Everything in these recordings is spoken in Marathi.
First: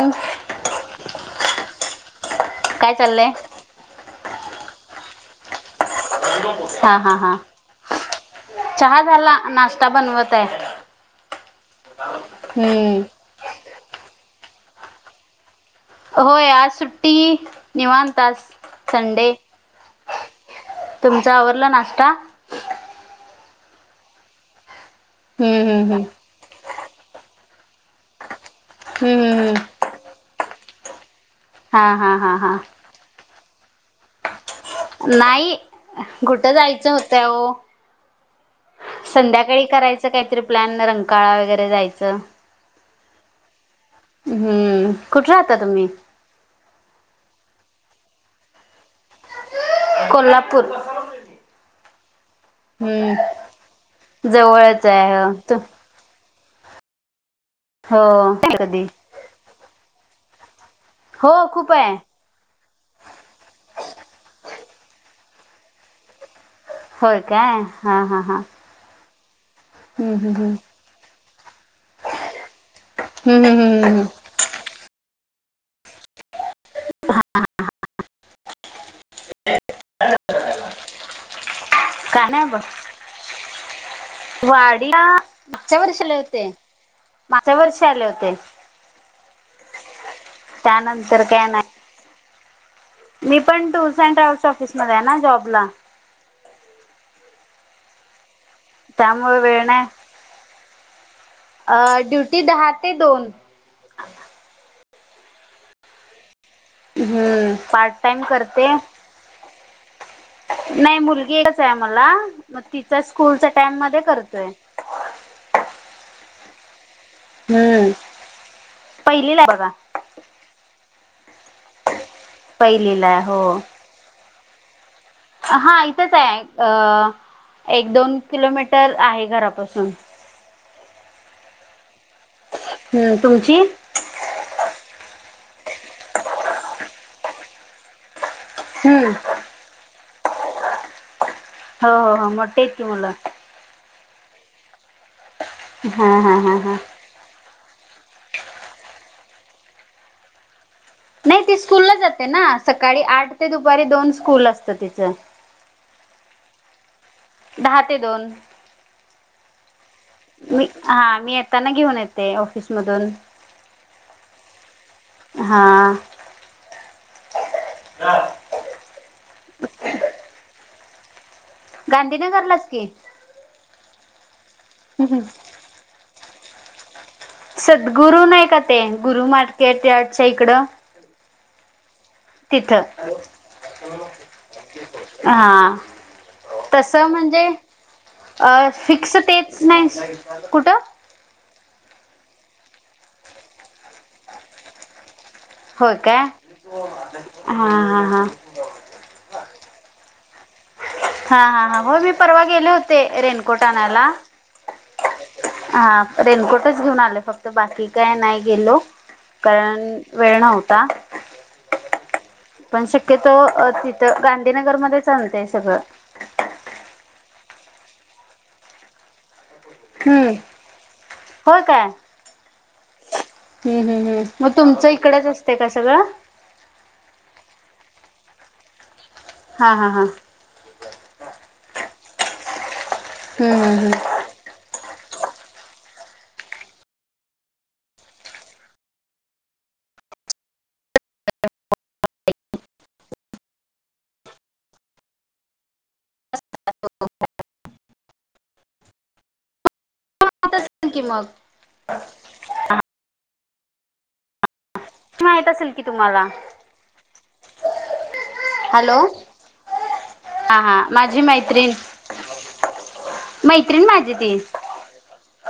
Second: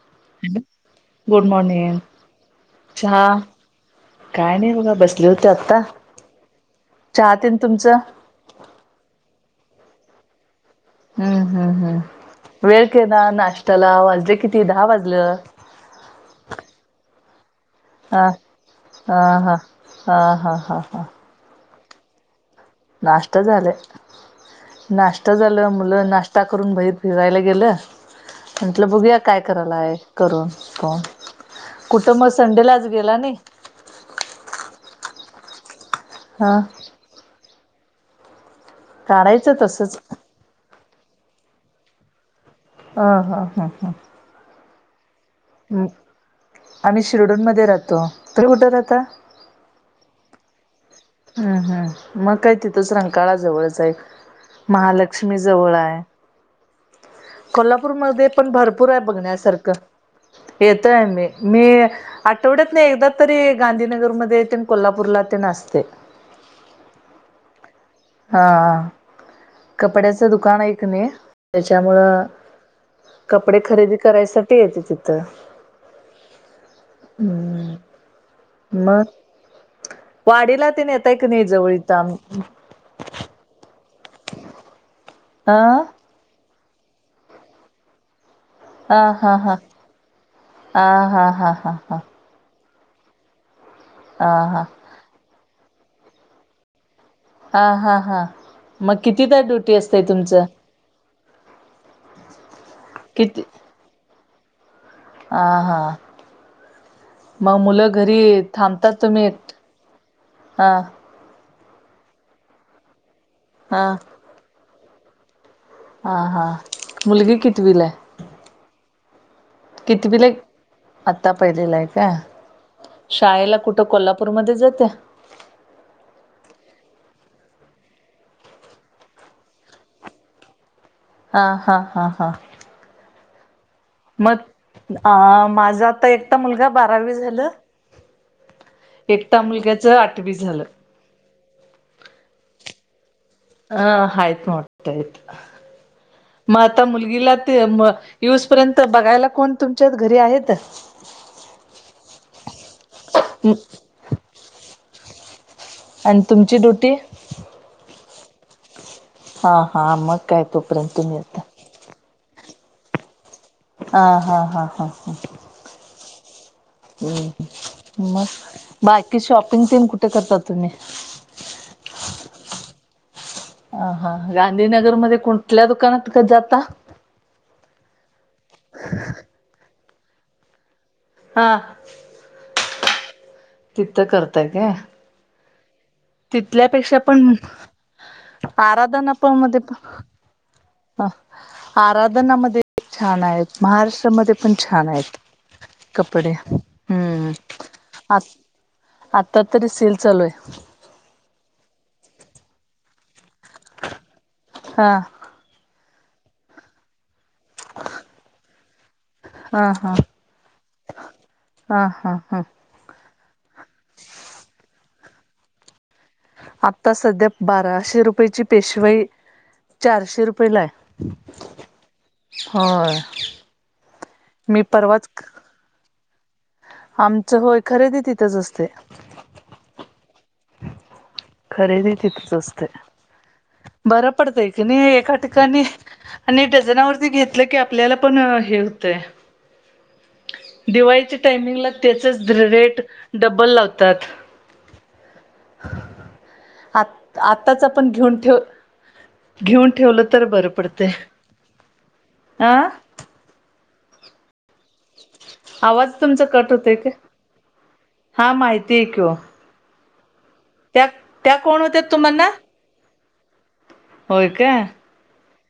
काय गुड मॉर्निंग चहा चाललंय काय नाही बघा, बसले होते आता. हा हा हा चहा झाला, नाश्ता बनवत आहे. हम्म हम्म हम्म वेळ हम्म केला, ना नाश्त्याला वाजले किती दहा वाजलं. हो या सुुट्टी. निवां हा तास हा संडे, हा हा हा हा तुमचा आवरवरला नाश्ता. नाष्ट्तता झाले. नाष्ट्ता झाला हम्म हम्म मुलं, नाश् ता करून बाई फिरायला गेलं म्हटलं बघूया हम्म काय हम्म करायला आहे. करून हो हा हा कुठं मग, हा हा संडेलाच गेला नाही. नाही कुठं हा जायचं होतं हो. काढायचं संध्याकाळी तसंच करायचं काहीतरी प्लॅन रंगकाळा वगैरे जायचं. ह हा हा हा. हम्म कुठ्रात आम्ही शिरोडूनमध्येध्ये राहतो तु कुठं राहता. कोल्हापूर हम्म हम् मग काय? तिथंच हम्म रंकाळा जवळच आहे जवळच आहे हो महालक्ष्मी तू जवळ आहे. हो कोल्हापूरमध्ये पण कधी भरपूर आहे बघण्यासारखं येतोय आम्ही हो मी खूप आहे आठवड्यातना एकदा तरी गांधीनगरमध्ये येते नं कोल्हापूरला तेन असते. होय का हा हम्म कपड्याचं हम्म हम्म दुकान हाय कनी त्याच्यामुळं हम्म कपडे हम्म खरेदी हम्म हम्म करायसाठी ये तिथ त हम्म म वाडीला ते नेताय क नाय जवळीत का नाय ब वाडीला मागच्या अ वर्षी ला होते मागच्या वर्षी आले होते. हा हा हा आ त्यानंतर हा काय हा नाही हा मी पण टूर्स अँड ट्रॅव्हल्स हा हा ऑफिसमध्ये आहे ना जॉब ला हा हा हा मग किती त्यामुळे दा वेळ ड्युटी नाही असतय तुमचं अ ड्युटी दहा ते दोन. आ हा हम्म मग मुलं पार्ट घरी टाइम थांबतात तुम्हीत नाय मुलगी एकच हाय आम्हला मग तिचा स्कूलच्या टाईम हा मध्ये करतोय. हा हा मुलगी कितीवीलाय. पहिलीलाय बघा कितीवीलाय आता पहिलीलाय का पहिलीला आहे शाळेला हो कुठ त कोल्हापूरमध्ये जाते. हा इथंच आहे अ एक दोन किलोमीटर आहे घरापासून हा हा हा हा हूं तुमची मग अ माझा आता एकटा मुलगा बारावी झालं हम्म एकटा मुलग्याच आठवी झालं. हो हो हो मोट्टी हाईत की मुल अ हाईत मोटी हाईत हा हा हा मं हा आता मुल गिला ते मं येऊस पर्यंत बघायला कोण तुमच्यात घरी आहेत. नाय ती स्कूलला जाते ना सकाळी आठ ते दुपारी दोन स्कूल असत तिचं आणि तुमची ड्युटी दहा ते दोन हा हा मग काय मी तोपर्यंत तुम्ही हा मी आता येताना घेऊन येते ऑफिसमधून आ हा हा हा हा. हा अहम्मं मग बाकी शॉपिंग तेनं कुठ करता तुम्ही गांधी नगरलाच की, अ हा गांधीनगरमध्ये कुठल्या दुकानात कं जाता सद्गुरु नाय का ते गुरु मार्केट या च्या इकड हां तिथं करताय काय हा तस तिथल्यापेक्षा पण म्हणजे अ आराधना फिक्स तेच नाय कुठं अ आराधनामध्ये छान आहेत. महाराष्ट्रामध्ये पण छान आहेत. होय काय कपडे हम्म हा हा हा आत आत्ता तरी सेल चालूय. हा हा हा हो मी परवा गेले होते रेनकोट आणाला. हां. हा रेनकोटच घेऊन आल फक्त बाकी काय नाय गेलो. हा हा कारण वेळ नव्हता हा हा हा पण शक्यतो अ तिथं गांधीनगरमध्येचं आणते सगळं आता सध्या बाराशे रुपयेची पेशवाई. चारशे हम्म रुपये लाय होय होय. हम् हमम् मग मी तुमचं परवाच इकडंच असते का सगळं. आमचं होय खरेदी तिथंच असते. हा हा हा. खरेदी तिथेच असते. हम्म ह. पडतय की नाही एका ठिकाणी आणि डझनावरती घेतलं की आपल्याला पण हे होतंय. दिवाळीच्या टायमिंगला त्याचच रेट डबल लावतात. आ आताच आपण घेऊन ठेव घेऊन ठेवलं. तर बरं माहित पडते असेल की मग हा. माहित असेल की आवाज तुमचा तुम्हाला कट होतय का हा माहिती आहे हॅलो की ओ. हा हा त्या माझी त्या कोण मैत्रीण होत्या तुम्हाना. मैत्रीण माझी होय ती. काय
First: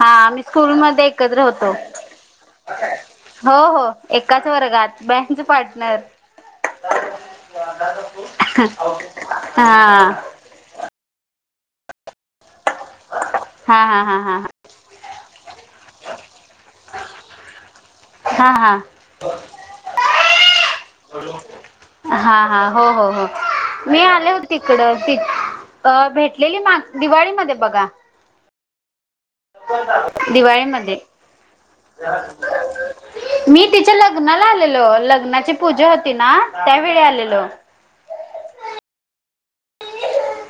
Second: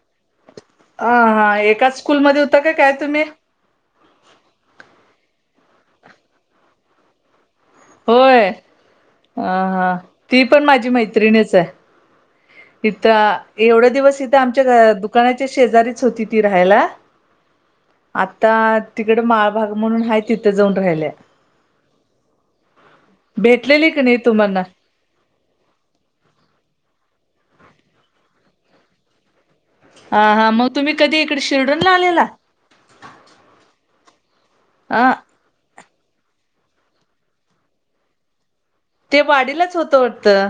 हा मी स्कूल म अ एकत्र हा होतो. एकाच स्कूलमध्ये होता का काय तुम्ही हो हो एकाच वर्गात बँच पार्टनर. होय अ हा ह ती पण माझी मैत्रिणीच आहे. इथ हा एवढा हा हा दिवस इथं हा आमच्या दुकानाच्या शेजारीच होती ती राहायला. हा आता हा तिकड माळभग म्हणून हा तिथे जाऊन राहिलं. हा हा हो हो हो की मी नाही आले होते तुम्हाना तिकडं त अ भेटलेली माग दिवाळीमध्ये बघा‌ हा हा मग तुम्ही दिवाळीमध्ये. कधी इकडे शिर्डूनला आलेला मी तिच्या लग्नाला आलेलो अ लग्ना पूजा होती ना त्यावेळी आलेल. ते वाडीलाच होतं वाटतं.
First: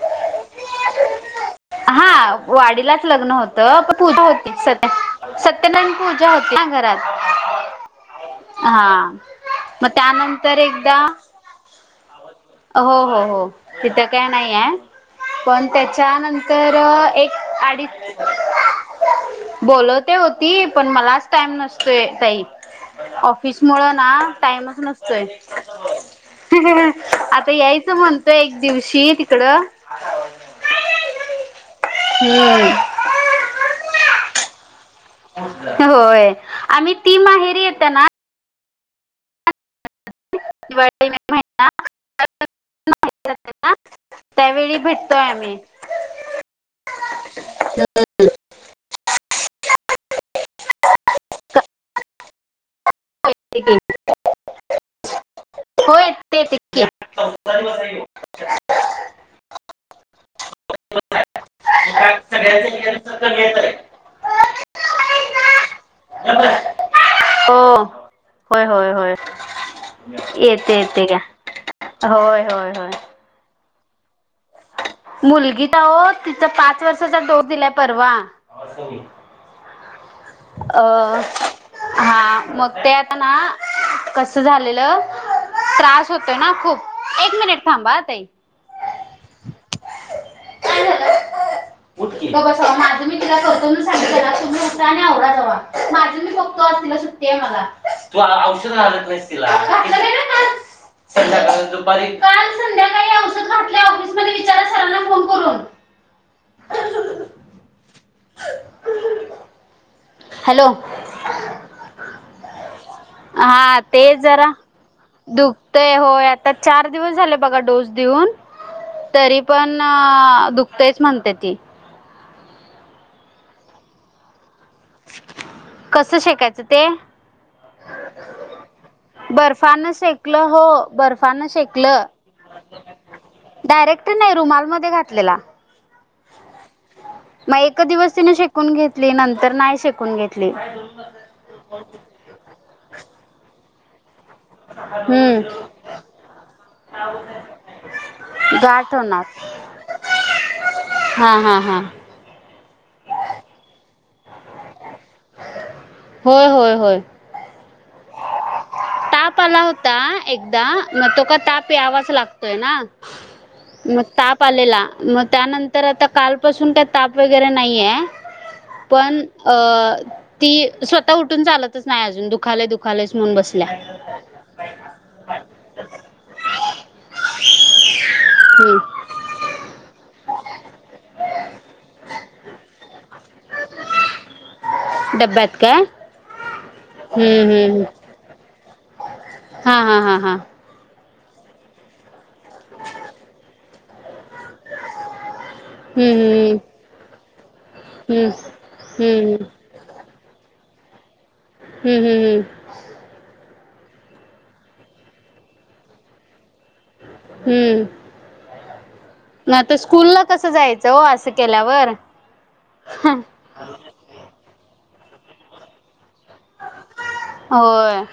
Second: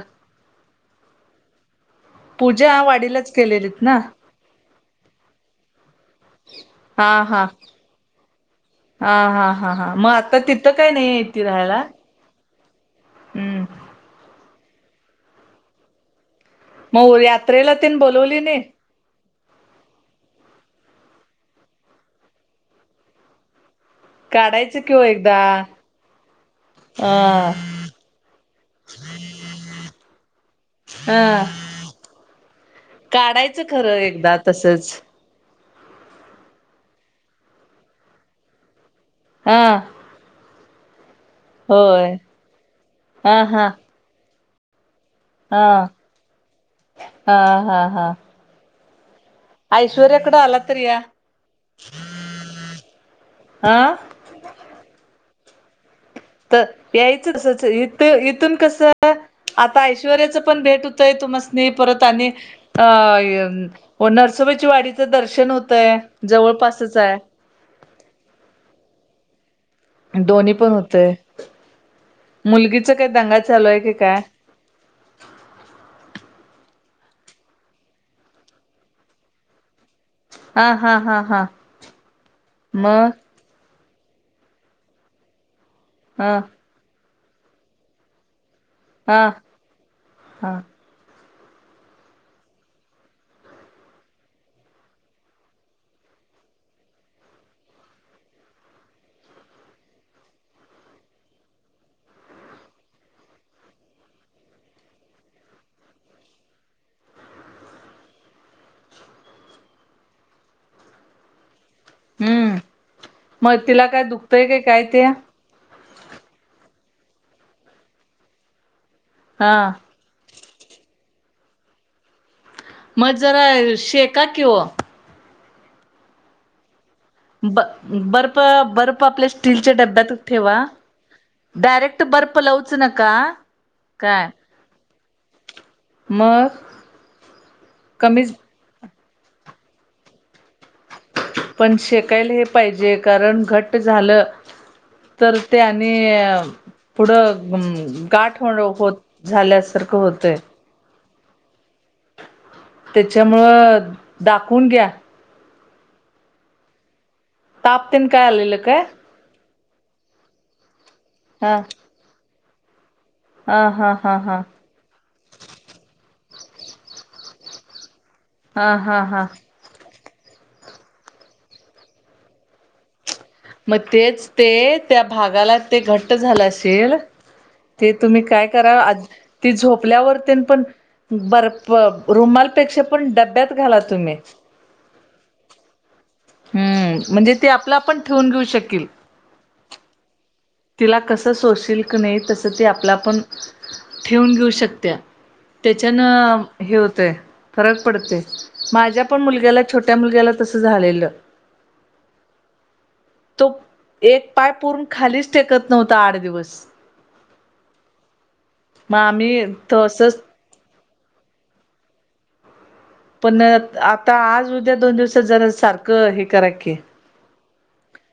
हा पूजा वाडीलाच लग्न होतं केलेलीत पण ना पूजा होती. सत्यनारायण पूजा होती ना घरात. हा हा हा हा हा मग हा आता त्यानंतर तिथं काय एकदा. नाही ती राहायला हो हो हो हम्म तिथं काय नाही आहे पण त्याच्यानंतर. तर मग एक यात्रेला तेन अडीच. बोलवली नाही बोलवते होती पण मलाच टाइम नसतोय तही. ऑफिस मुळ ना टाईमच काढायचं कि ओ नसतोय. एकदा अ आता यायचं म्हणतोय एक दिवशी तिकडं. हा. ही [unintelligible] काढायचं खरं एकदा तसच. होय आम्ही ती माहेरी येत ना. हा. वा नाही. होय हा हा. ना त्यावेळी भेट. हा हा हा हा. ऐश्वरयकड आलात तर या. हा हो य ते. तर यायचं असच इथ इथून कसं. आता ऐश्वर्याचं पण भेट होतंय तुमासनी परत आणि अ की हो नरसोबाची वाडीचं दर्शन होतय जवळपासच आहे. हो होय होय हो. दोन्ही पण येते येते होतय का होय होय मुलगीच होय. काय दंगा चालूय की काय. मुलगी तर हो, तिचा पाच वर्षाचा डोस दिलाय परवा. हा अ हा हा हा हा, मग ते आता ना कस झालेलं, त्रास होतो हा ना खूप, एक मिनिट थांबा ताई. हा हा उठ की, ग बसा ओ, माझं मी तिला करतो म्हणून सांगितलं ना, तुम्ही उठा आणि आवरा जावा, माझं मी बघतो आज तिला ते मला, तू औषध घालत नाहीस तिला, घातलं नाही का काल? संध्याकाळ दुपारी, काल संध्याकाळी औषध घातलंय ऑफिस मध्ये विचारा सरांना फोन करून [unintelligible] हॅलो! हम्म मग हा तिला काय ते दुखतंय जरा काय काय ते दुक ते होय, आता चार दिवस झाले बघा डोस देऊन, तरी हा पण हा, दुखतयच म्हणते ती. मग जरा शेका की ओ. कसं शेकायचं ते? ब बर्फ बर्फ आपल्या स्टीलच्या बर्फानं डब्यात शेकलं ठेवा, हो बर्फानं डायरेक्ट शेकलं बर्फ पलंच लावुच नका. डायरेक्ट काय नाही रुमाल मध्ये घातलेला, मग मग एक दिवस तिने कमीच शे कून घेतली, नंतर नाही शेकून घेतली. पण शेकायला हे पाहिजे, कारण घट्ट झालं तर हम्म ते आणि अ पुढं गाठ हो गाठ होत होणार झाल्यासारखं होतंय. हा हा हा त्याच्यामुळं, दाखवून घ्या. होय होय होय ताप तेन काय आलेलं काय? ताप आला होता एकदा, मग तो का हा ताप यावाच लागतोय ना? हा हा मग हा हा ताप आलेला. मग त्यानंतर आता कालपासून काय ताप वगैरे नाहीए. हा हा पण हा अ ती स्वतः उठून चालतच नाही अजून दुखायलय दुख कालयच म्हणून बसल्या. मग तेच ते, त्या भागाला ते घट्ट झालं असेल ते तुम्ही काय करा, हम्म ती झोपल्यावर तेन पण बर्प, रुमालपेक्षा पण डब्यात घाला तुम्ही. डब्ब्यात काय? हम्म, म्हणजे ते हम्म आपलं हम्म हम्म आपण ठेवून घेऊ शकील. हा हा हा हा. तिला कसं सोशील की नाही, तसं ती आपल्या आपण ठेवून घेऊ शकत्या. त्याच्यानं हम्म हे होतंय फरक हम्म पडतंय, हम्म माझ्या पण हम्म हम्म हम्म मुलग्याला छोट्या मुलग्याला तसं झालेलं. हम्म हम्म हम्म तो एक पाय पूर्ण खालीच टेकत नव्हता आठ दिवस. हम्म म आम्ही ना तो स्कूल तसंच ला कसं जायचं हो, असं केल्यावर. पण, आता आज उद्या दोन दिवसात जरा सारखं हे करा की होय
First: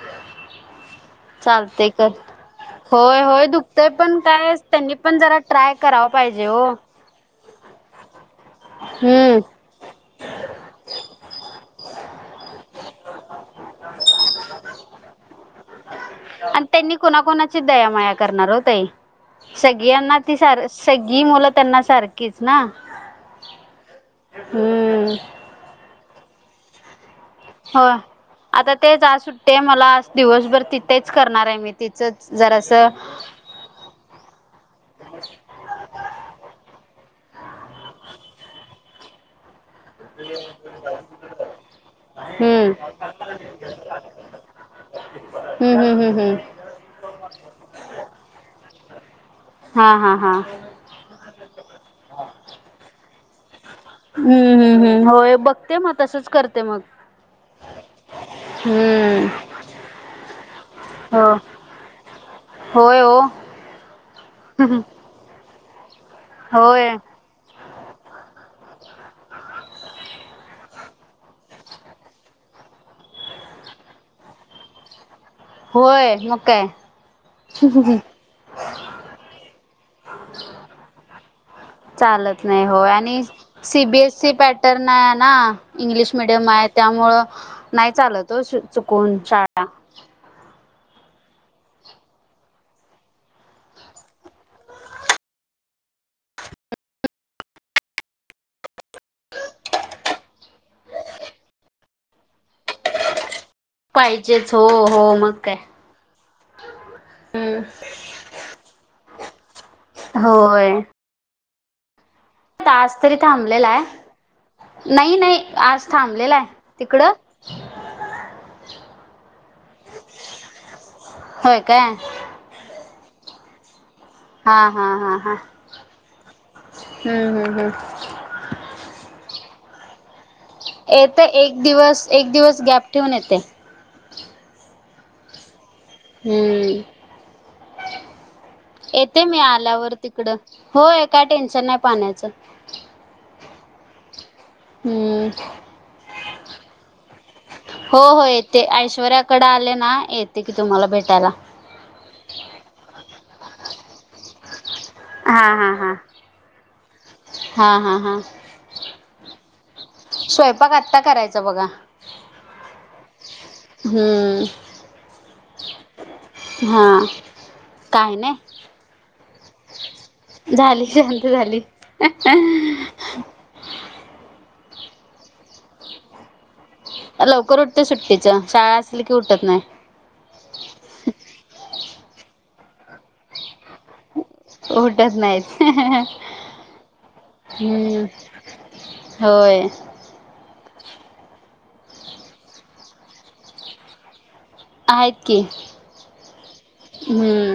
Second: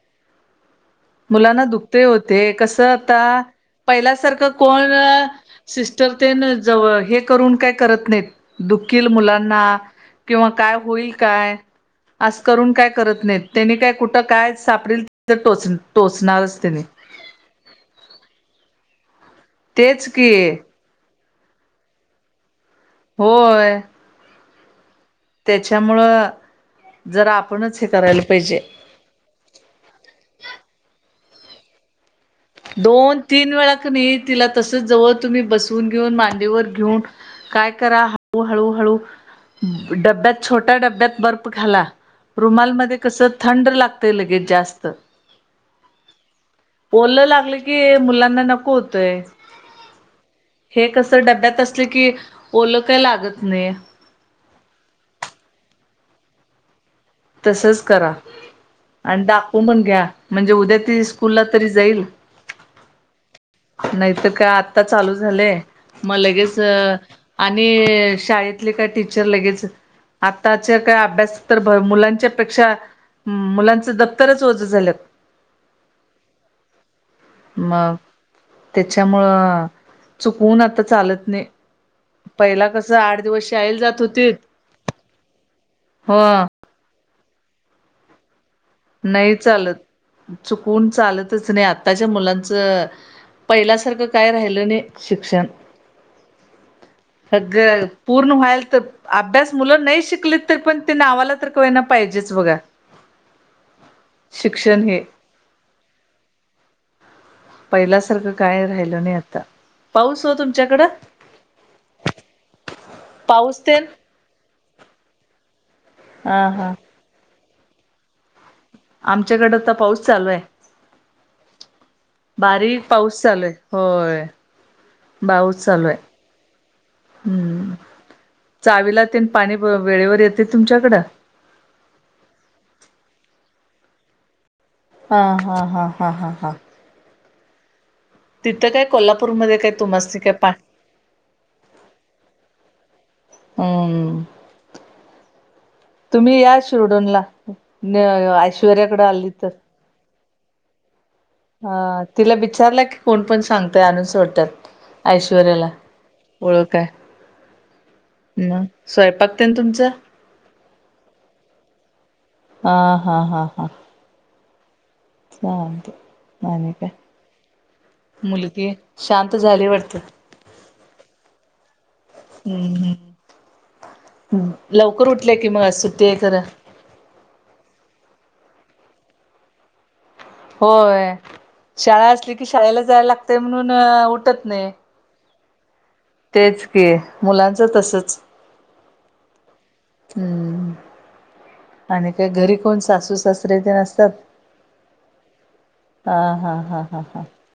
मुलांना चालते दुखतंय कर ओ ते, कसं आता होय होय दुखतय पण पहिल्यासारखं काय कोण त्यांनी अ पण जरा ट्राय करावा सिस्टर ते पाहिजे ना हो जवळ हे करून काय करत नाही, दुखील हम्म मुलांना किंवा काय होईल काय? अस करून काय करत नाहीत त्याने काय कुठं काय सापडेल तिथं टोच आणि त्यांनी कुणाकुणाची दया माया करणार होतय तेच सगळयाना की ती सार सगळी मुलं त्यांना सारखीच ना? होय हम्म त्याच्यामुळं जर आप हो आता तेच आ सुट्टी आहे मला आज दिवसभर तिथेच करणार आहे मी तिचंच जरासं दोन, तीन वेळा क नाही तिला तसच जवळ तुम्ही बसवून घेऊन मांडीवर घेऊन काय करा हळू हळूहळू डब्यात छोट्या डब्यात बर्फ घाला. हम्म रुमालमध्ये कसं थंड लागतय लगेच जास्त. हम्म हम हम्म हम बोललं लागलं की मुलांना नको होतय. हा हा हा हे कसं डब्यात असलं की ओलं काय लागत नाही. हम्म हम् हम् होय बघते मग तसंच करते मग. तसंच करा. आणि हम्म दाखवू पण घ्या म्हणजे उद्या त हो स्कूलला तरी जाईल. होय हो नाहीत काय आता चालू झालंय मग लगेच होय आणि शाळेतले काय टीचर लगेच आताच्या काय अभ्यास तर मुला मुलांच दप्तरच ओझ झाल्यात. होय म काय. मग त्याच्यामुळं चुकवून आता चालत नाही. चालत नाही पहिला हो कसं आठ आणि दिवस शाळेला जात सीबीएस ची होतीत पॅटर्न आहे ना इंग्लिश हो मिडियम हाय त्यामुळं नाही चालत. [unintelligible] नाही चालत, चुकून चालतच नाही आत्ताच्या मुलांचं. पहिल्यासारखं काय राहिलं नाही शिक्षण. पूर्ण व्हायल तर अभ्यास मुलं नाही शिकली तर पण ते नावाला तरय ना पाहिजेच बघा. पाहिजेच हो शिक्षण हो हे मग काय. हम्म पहिल्यासारखं काय राहिल नाही आता. पाऊस हो होय तुमच्याकडं? आज तरी पाऊस थांबलेला तेन आहे नाही नाही आज थांबलेला आहे. हा हा. तिकडं? आमच्याकडे तर पाऊस चालू आहे. होय काय बारीक पाऊस चालूय होय. हा हा हा हा पाऊस चालू आहे हम्म हम्म हम्म चावीला तीन पाणी वेळेवर येत येत एक दिवस एक दिवस गॅप ठेवून येते. हा हां हां हम्म तिथं काय येते मी कोल्हापूरमध्ये काय आल्यावर तुम्हासनी काय तिकडं पा होय काय टेन्शन नाही पाण्याचं. हम् हम्म या शिरडूनला हो हो येते ऐश्वर्याकडे आली ऐश्वरवर्याकडे तर आले ना येत. की तुम्हाला भेटायला. हा तिला विचारला की कोण पण सांगतय अनून सोडतात. हा ऐश्वर्याला हा हा. ओळखय. हा हा हा ह स्वयंपाक तेन तुमचं? स्वयंपाक आत्ता करायचा बघा हा हा हा हा हम्म हा नन हा का काय नाही मुलगे शांत झाली वाटते झाली शांत झाली. हम् लवकर उठले की मग अस सु ते आहे खरां लवकर उठते सुट्टीच शाळा असेल की उठत नाही होय शाळा असली की शाळेला जायला लागतेय म्हणून उठत नाही उटच नाहीत तेच की मुलांचं हम्म तसच होय हम्म आणि काय घरी कोण सासू सासरे ते नसतात. आहेत की हा हा हा हा हा. हम्म.